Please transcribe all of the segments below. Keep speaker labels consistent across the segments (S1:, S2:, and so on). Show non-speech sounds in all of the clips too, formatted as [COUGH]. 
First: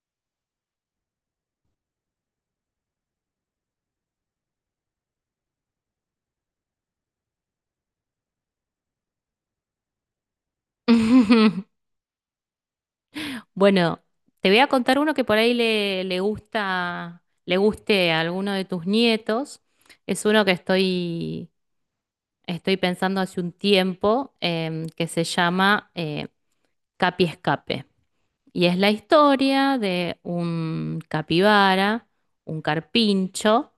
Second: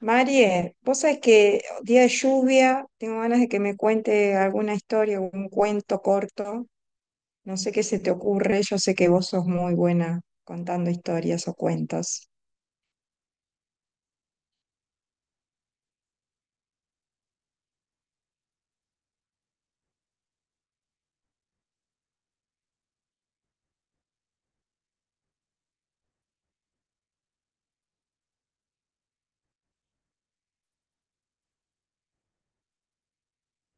S1: Marie, vos sabés que día de lluvia, tengo ganas de que me cuente alguna historia, un cuento corto. No sé qué se te ocurre, yo sé que vos sos muy buena contando historias o
S2: [LAUGHS]
S1: cuentos.
S2: Bueno, te voy a contar uno que por ahí le gusta, le guste a alguno de tus nietos. Es uno que estoy pensando hace un tiempo, que se llama Capi Escape. Y es la historia de un capibara, un carpincho,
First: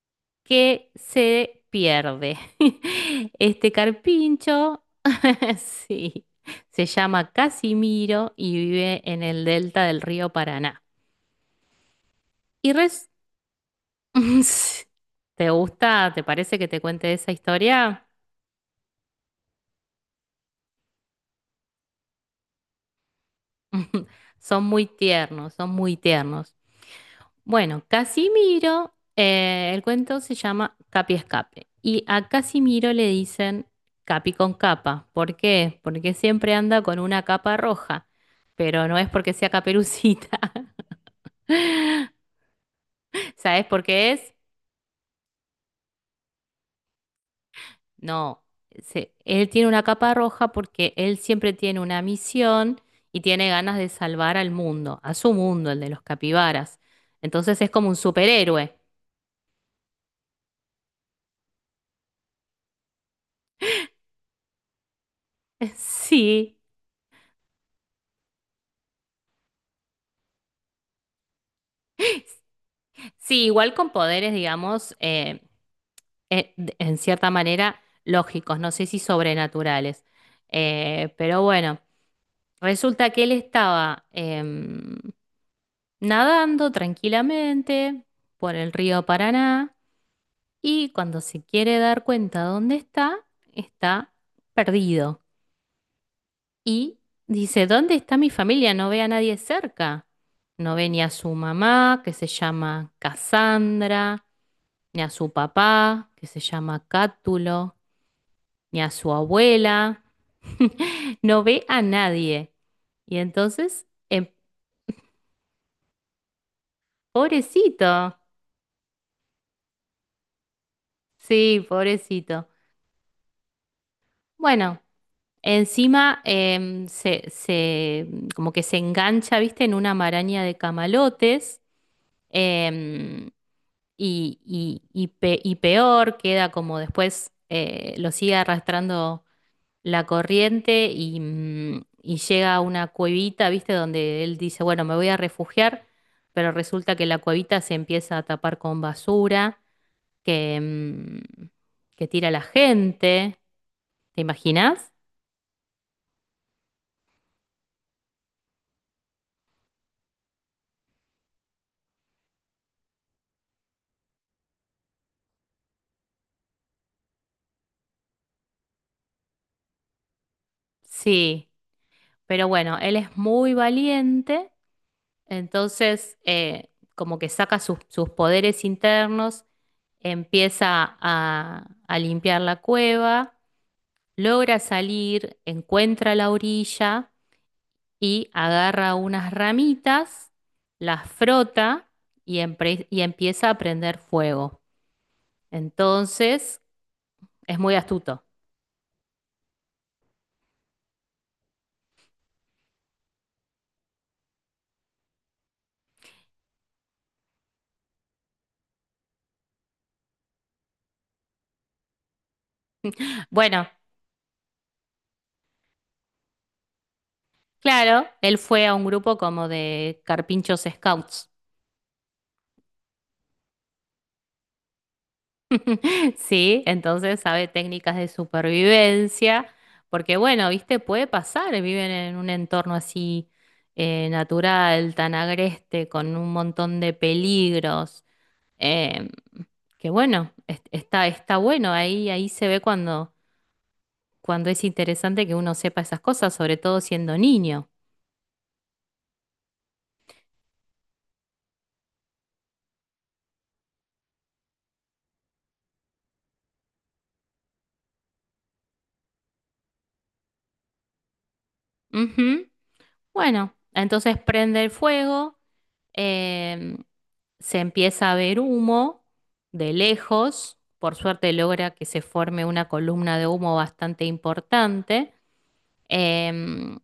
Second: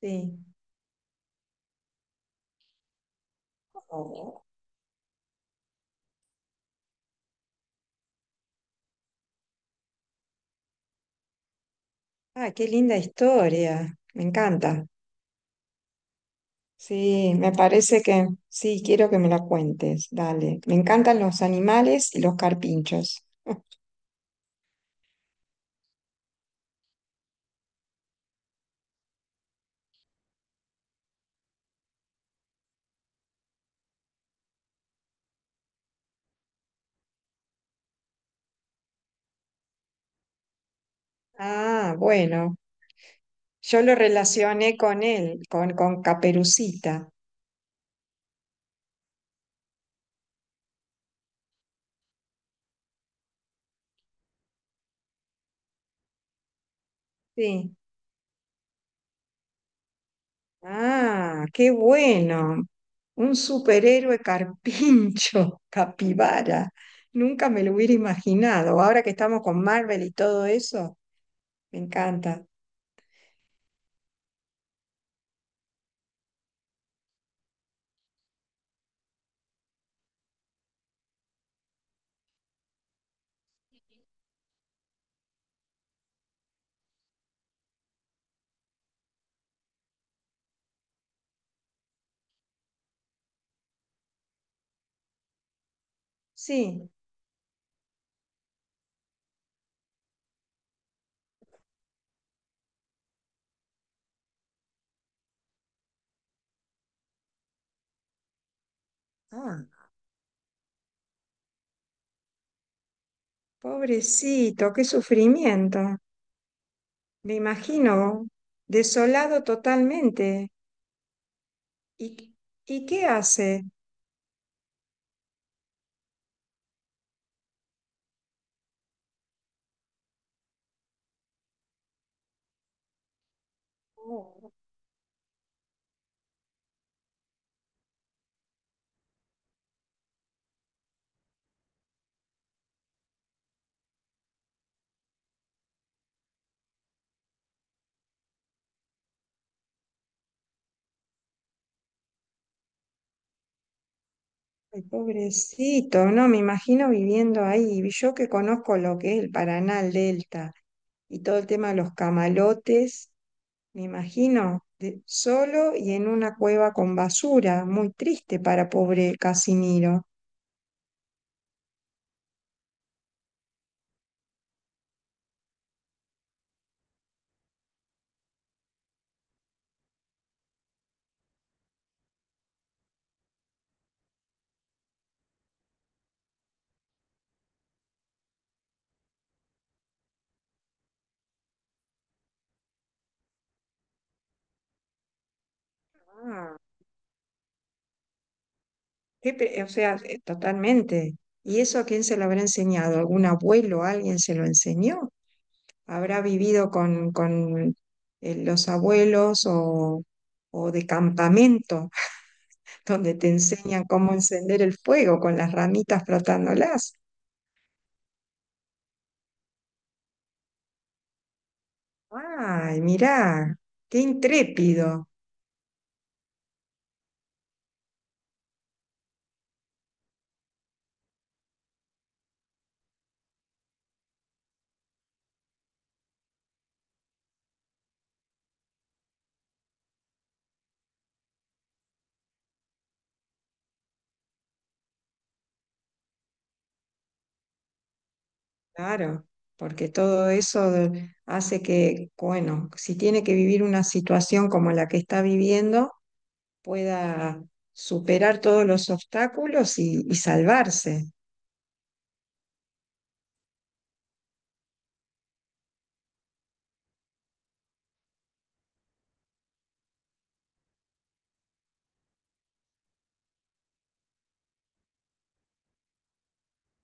S1: Sí.
S2: que se pierde. [LAUGHS] Este
S1: Oh.
S2: carpincho, [LAUGHS] sí, se llama Casimiro y vive en el delta del río Paraná.
S1: Ah, qué
S2: Y
S1: linda historia, me
S2: [LAUGHS]
S1: encanta.
S2: ¿Te gusta? ¿Te parece que te cuente esa
S1: Sí, me parece
S2: historia?
S1: que sí, quiero que me la cuentes, dale. Me encantan los animales y los carpinchos. [LAUGHS]
S2: [LAUGHS] Son muy tiernos, son muy tiernos. Bueno, Casimiro, el cuento se llama Capi Escape. Y a Casimiro le dicen Capi con capa. ¿Por qué? Porque siempre anda con una capa roja, pero no es porque sea caperucita. [LAUGHS]
S1: Ah, bueno,
S2: ¿Sabes por
S1: yo lo
S2: qué es?
S1: relacioné con él, con Caperucita.
S2: No, él tiene una capa roja porque él siempre tiene una misión y tiene ganas de salvar al mundo, a su mundo, el de los capibaras. Entonces es
S1: Sí.
S2: como un superhéroe.
S1: Ah, qué bueno. Un superhéroe carpincho, [LAUGHS]
S2: [LAUGHS] Sí,
S1: capibara. Nunca me lo hubiera imaginado. Ahora que estamos con Marvel y todo eso, me encanta.
S2: sí, igual con poderes, digamos, en cierta manera lógicos, no sé si sobrenaturales. Pero bueno, resulta que él estaba nadando tranquilamente por el río Paraná y cuando se quiere dar cuenta dónde está, está perdido.
S1: Sí.
S2: Y dice, ¿dónde está mi familia? No ve a nadie cerca. No ve ni a su mamá, que se llama Cassandra, ni a su papá, que se llama Cátulo, ni a su
S1: Ah,
S2: abuela, [LAUGHS] no ve a nadie. Y entonces,
S1: pobrecito, qué sufrimiento. Me
S2: pobrecito,
S1: imagino, desolado totalmente.
S2: sí,
S1: ¿Y,
S2: pobrecito.
S1: y qué hace?
S2: Bueno, encima em, se, se- como que se engancha, viste, en una maraña de camalotes. em, y peor, queda como después lo sigue arrastrando la corriente y, y llega a una cuevita, ¿viste? Donde él dice, bueno, me voy a refugiar, pero resulta que la cuevita se empieza a tapar con basura que, que tira la gente. ¿Te
S1: Ay,
S2: imaginas?
S1: pobrecito, no, me imagino viviendo ahí. Y yo que conozco lo que es el Paraná, el Delta y todo el tema de los camalotes, me imagino solo y en una cueva con basura, muy triste para pobre Casiniro.
S2: Sí, pero bueno, él es muy valiente, entonces como que saca sus poderes internos, empieza a limpiar la cueva, logra salir, encuentra la orilla y agarra unas ramitas, las frota y, y empieza a prender fuego.
S1: Ah,
S2: Entonces, es muy astuto.
S1: o sea, totalmente. ¿Y eso a quién se lo habrá enseñado? ¿Algún abuelo? ¿Alguien se lo enseñó? ¿Habrá vivido con los abuelos o de campamento? Donde te
S2: Bueno,
S1: enseñan cómo encender el fuego con las ramitas frotándolas.
S2: claro, él fue a un grupo como de carpinchos scouts,
S1: Ay, mirá, qué intrépido.
S2: [LAUGHS] ¿sí? Entonces sabe técnicas de supervivencia, porque bueno, viste, puede pasar, viven en un entorno así natural, tan agreste, con un montón de peligros. Eh, que bueno, está bueno, ahí se ve cuando es interesante que uno sepa esas cosas, sobre todo siendo niño.
S1: Claro, porque todo eso hace que, bueno, si tiene que vivir una situación como la que está viviendo, pueda superar todos los obstáculos y salvarse.
S2: Ujú. Bueno, entonces prende el fuego, em, se empieza a ver humo de lejos, por suerte logra que se forme una columna de humo bastante importante. Em,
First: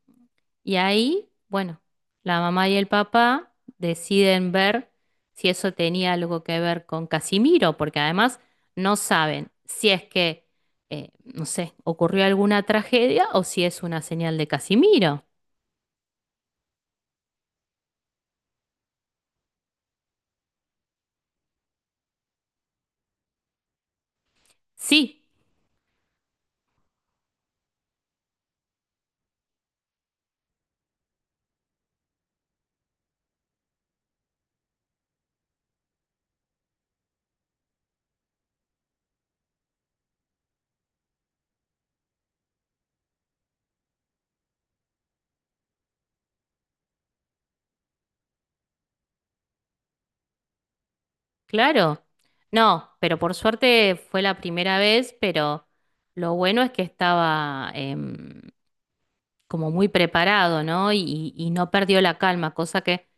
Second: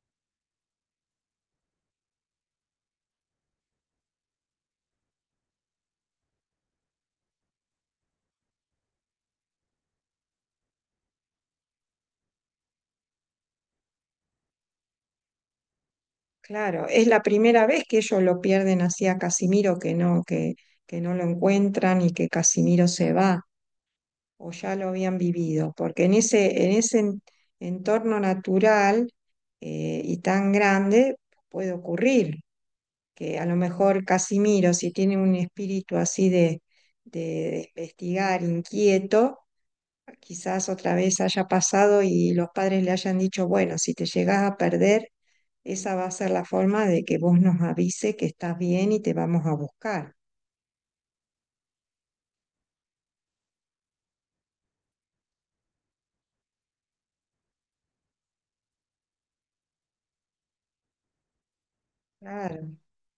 S2: y ahí, bueno, la mamá y el papá deciden ver si eso tenía algo que ver con Casimiro, porque además no saben si es que, no sé, ocurrió alguna tragedia o si es una señal de Casimiro.
S1: Claro, es la primera vez que ellos lo pierden así a Casimiro, que no lo encuentran y que Casimiro se va. O ya lo habían
S2: Sí,
S1: vivido, porque en ese, entorno natural y tan grande puede ocurrir que a lo mejor Casimiro, si tiene un espíritu así de, de investigar, inquieto, quizás otra vez haya pasado y los padres le hayan dicho, bueno, si te llegas a perder, esa va a ser la forma de que vos nos avise que estás bien y te vamos a buscar.
S2: claro. No, pero por suerte fue la primera vez, pero lo bueno es que estaba como muy preparado, ¿no? Y no perdió la calma,
S1: Claro.
S2: cosa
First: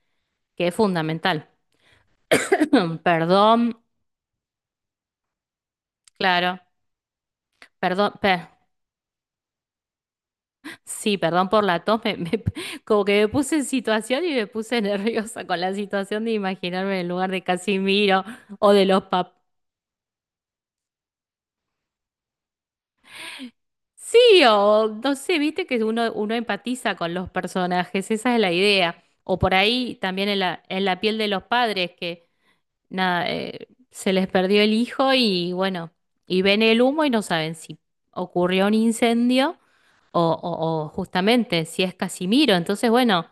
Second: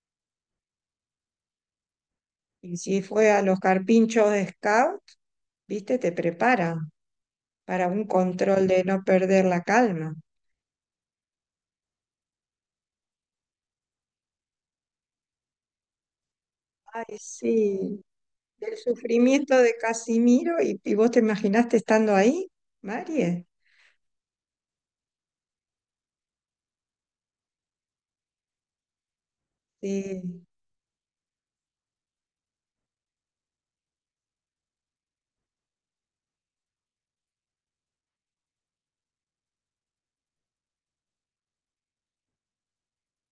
S2: que es fundamental.
S1: Y
S2: Mm,
S1: si fue a los
S2: perdón,
S1: carpinchos de Scout, viste, te
S2: claro,
S1: prepara. Para un
S2: perdón, pe-
S1: control de no perder la calma.
S2: sí, perdón por la tos, [LAUGHS] como que me puse en situación y me puse [LAUGHS] nerviosa con la situación de imaginarme en el
S1: Ay,
S2: lugar de
S1: sí,
S2: Casimiro o
S1: del
S2: de los pap.
S1: sufrimiento de Casimiro y vos te imaginaste estando ahí, Marie.
S2: Sí, o no sé, viste que uno empatiza con los personajes, esa es la idea. O por ahí
S1: Sí,
S2: también en en la piel de los padres, que nada, se les perdió el hijo y bueno, y ven el humo y no saben si ocurrió un incendio o justamente si es Casimiro. Entonces, bueno,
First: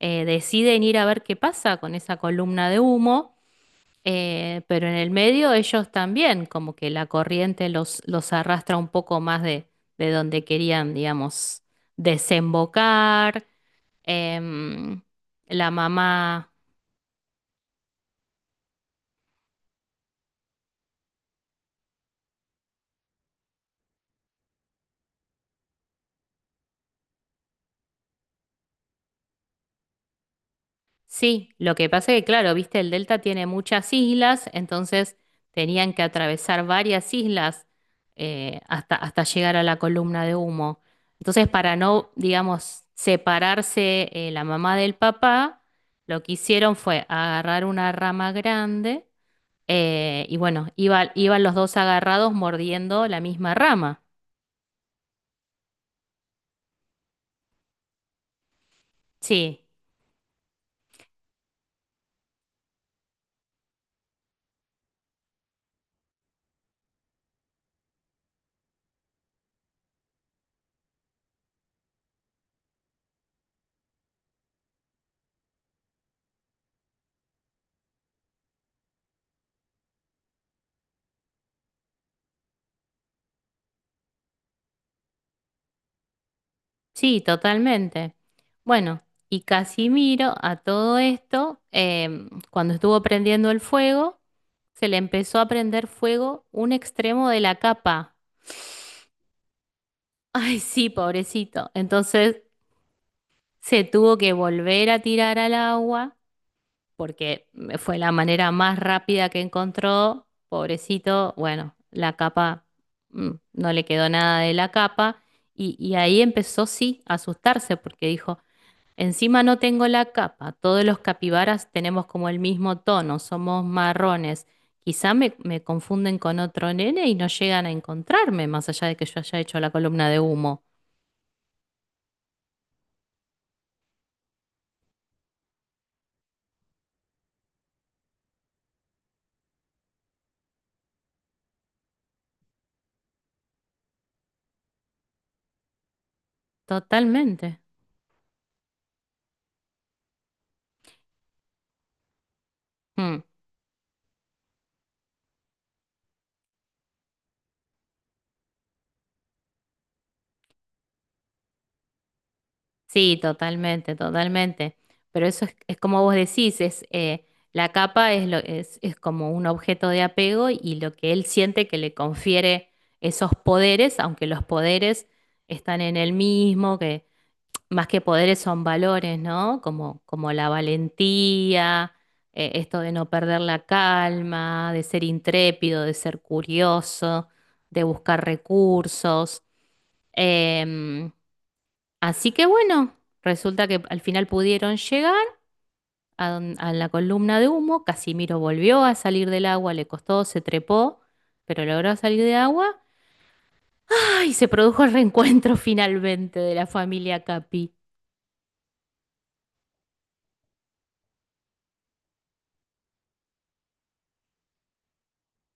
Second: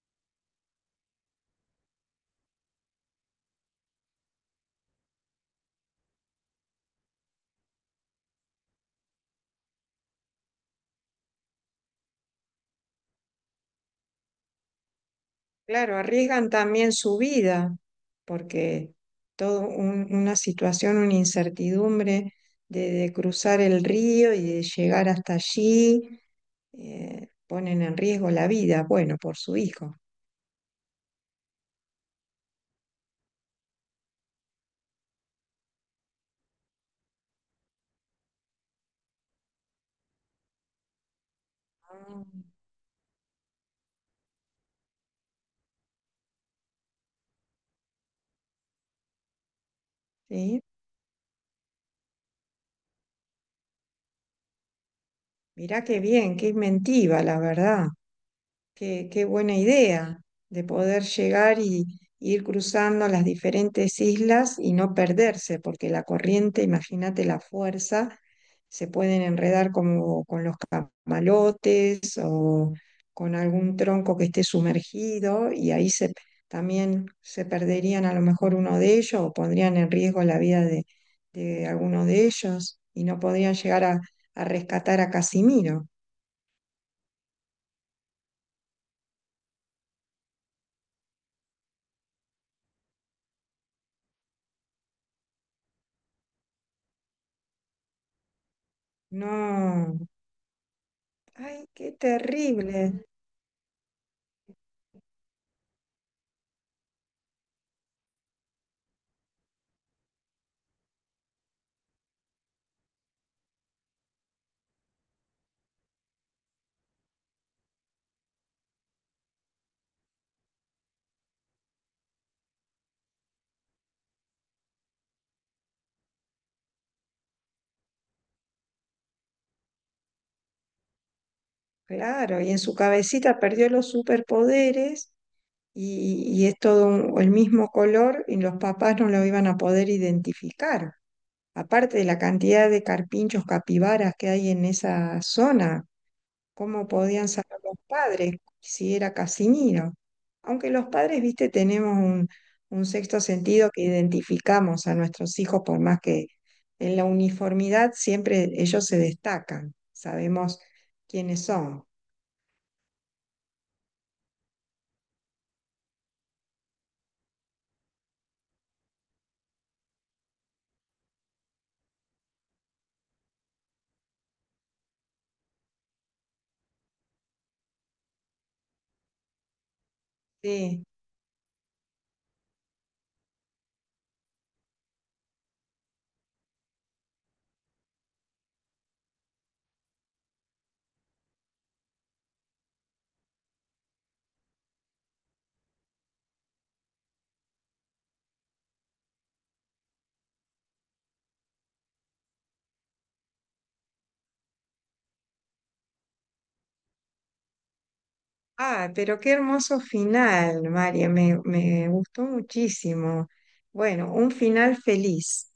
S2: deciden ir a ver qué pasa con esa columna de humo, pero en el medio ellos también, como que la corriente los arrastra un poco más de donde querían, digamos, desembocar. Em, la
S1: claro,
S2: mamá.
S1: arriesgan también su vida porque una situación, una incertidumbre de cruzar el río y de llegar hasta allí, ponen en riesgo la vida, bueno, por su hijo.
S2: Sí, lo que pasa es que, claro, viste, el delta tiene muchas islas, entonces tenían que atravesar varias islas hasta, hasta llegar a la columna de humo. Entonces, para no,
S1: Ah.
S2: digamos, separarse la mamá del papá, lo que hicieron fue agarrar una rama grande y
S1: Sí,
S2: bueno, iban los dos agarrados mordiendo la misma rama.
S1: mirá qué bien, qué inventiva, la verdad. Qué, qué buena
S2: Sí.
S1: idea de poder llegar y ir cruzando las diferentes islas y no perderse, porque la corriente, imagínate la fuerza, se pueden enredar como con los camalotes o con algún tronco que esté sumergido y ahí se, también se perderían a lo mejor uno de ellos o pondrían en riesgo la vida de alguno de ellos y no podrían llegar a rescatar a Casimiro.
S2: Sí, totalmente. Bueno, y Casimiro a todo esto, cuando estuvo prendiendo el fuego, se le empezó a prender fuego un extremo de la capa.
S1: No.
S2: [LAUGHS] Ay, sí,
S1: Ay,
S2: pobrecito.
S1: qué
S2: Entonces
S1: terrible.
S2: se tuvo que volver a tirar al agua porque fue la manera más rápida que encontró. Pobrecito, bueno, la capa, no le quedó nada de la capa. Y ahí empezó, sí, a asustarse porque dijo... Encima no tengo la capa. Todos los capibaras tenemos como el mismo tono, somos marrones. Quizá me confunden con otro nene y no llegan a encontrarme, más allá de que yo haya hecho la columna de humo.
S1: Claro, y en su cabecita perdió los superpoderes y es el mismo color y los papás no lo iban a poder identificar. Aparte de la cantidad de carpinchos capibaras que hay en esa zona, cómo podían saber
S2: Totalmente.
S1: los padres si era Casimiro. Aunque los padres, viste, tenemos un sexto
S2: Mm.
S1: sentido que identificamos a nuestros hijos, por más que en la uniformidad siempre ellos se destacan, sabemos quiénes son.
S2: Sí, totalmente, totalmente. Pero eso es como vos decís, es la capa es como un objeto de apego y lo que él siente que le confiere esos poderes, aunque los poderes están en él mismo, que más que poderes son valores, ¿no? Como, como la
S1: Sí.
S2: valentía, esto de no perder la calma, de ser intrépido, de ser curioso, de buscar recursos. Em, Así que bueno, resulta que al final pudieron llegar a, a la columna de humo. Casimiro volvió a salir del agua, le costó, se trepó, pero logró salir de agua. ¡Ay! Se produjo el reencuentro [LAUGHS] finalmente de la familia Capi.
S1: Ah, pero qué hermoso final, María, me gustó muchísimo. Bueno,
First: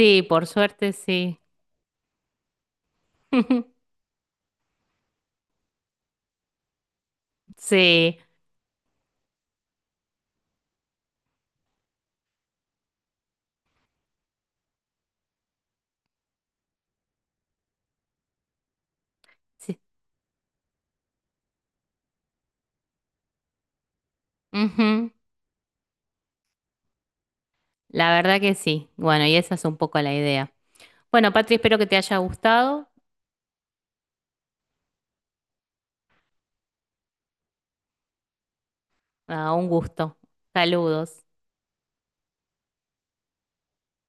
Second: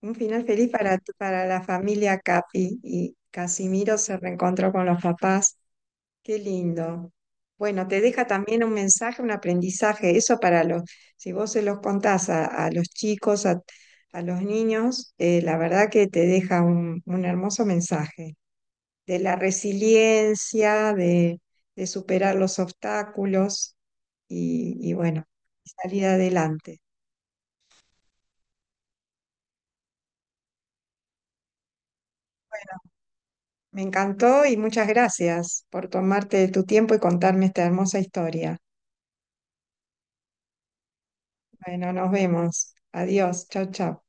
S1: un
S2: por
S1: final feliz
S2: suerte sí.
S1: para la familia Capi y
S2: [LAUGHS]
S1: Casimiro se reencontró con los papás. Qué lindo. Bueno, te
S2: Sí,
S1: deja también un mensaje, un aprendizaje. Eso para los, si vos se los contás a los chicos, a los niños, la verdad que te deja un hermoso mensaje de la
S2: sí.
S1: resiliencia, de superar los obstáculos y
S2: Ujú.
S1: bueno, salir adelante.
S2: La verdad que sí. Bueno, y esa es un poco la idea. Bueno, Patri, espero que te haya gustado.
S1: Me encantó y muchas gracias por tomarte tu tiempo y contarme esta hermosa historia.
S2: Ah, un gusto. Saludos.
S1: Bueno, nos vemos. Adiós. Chau, chau.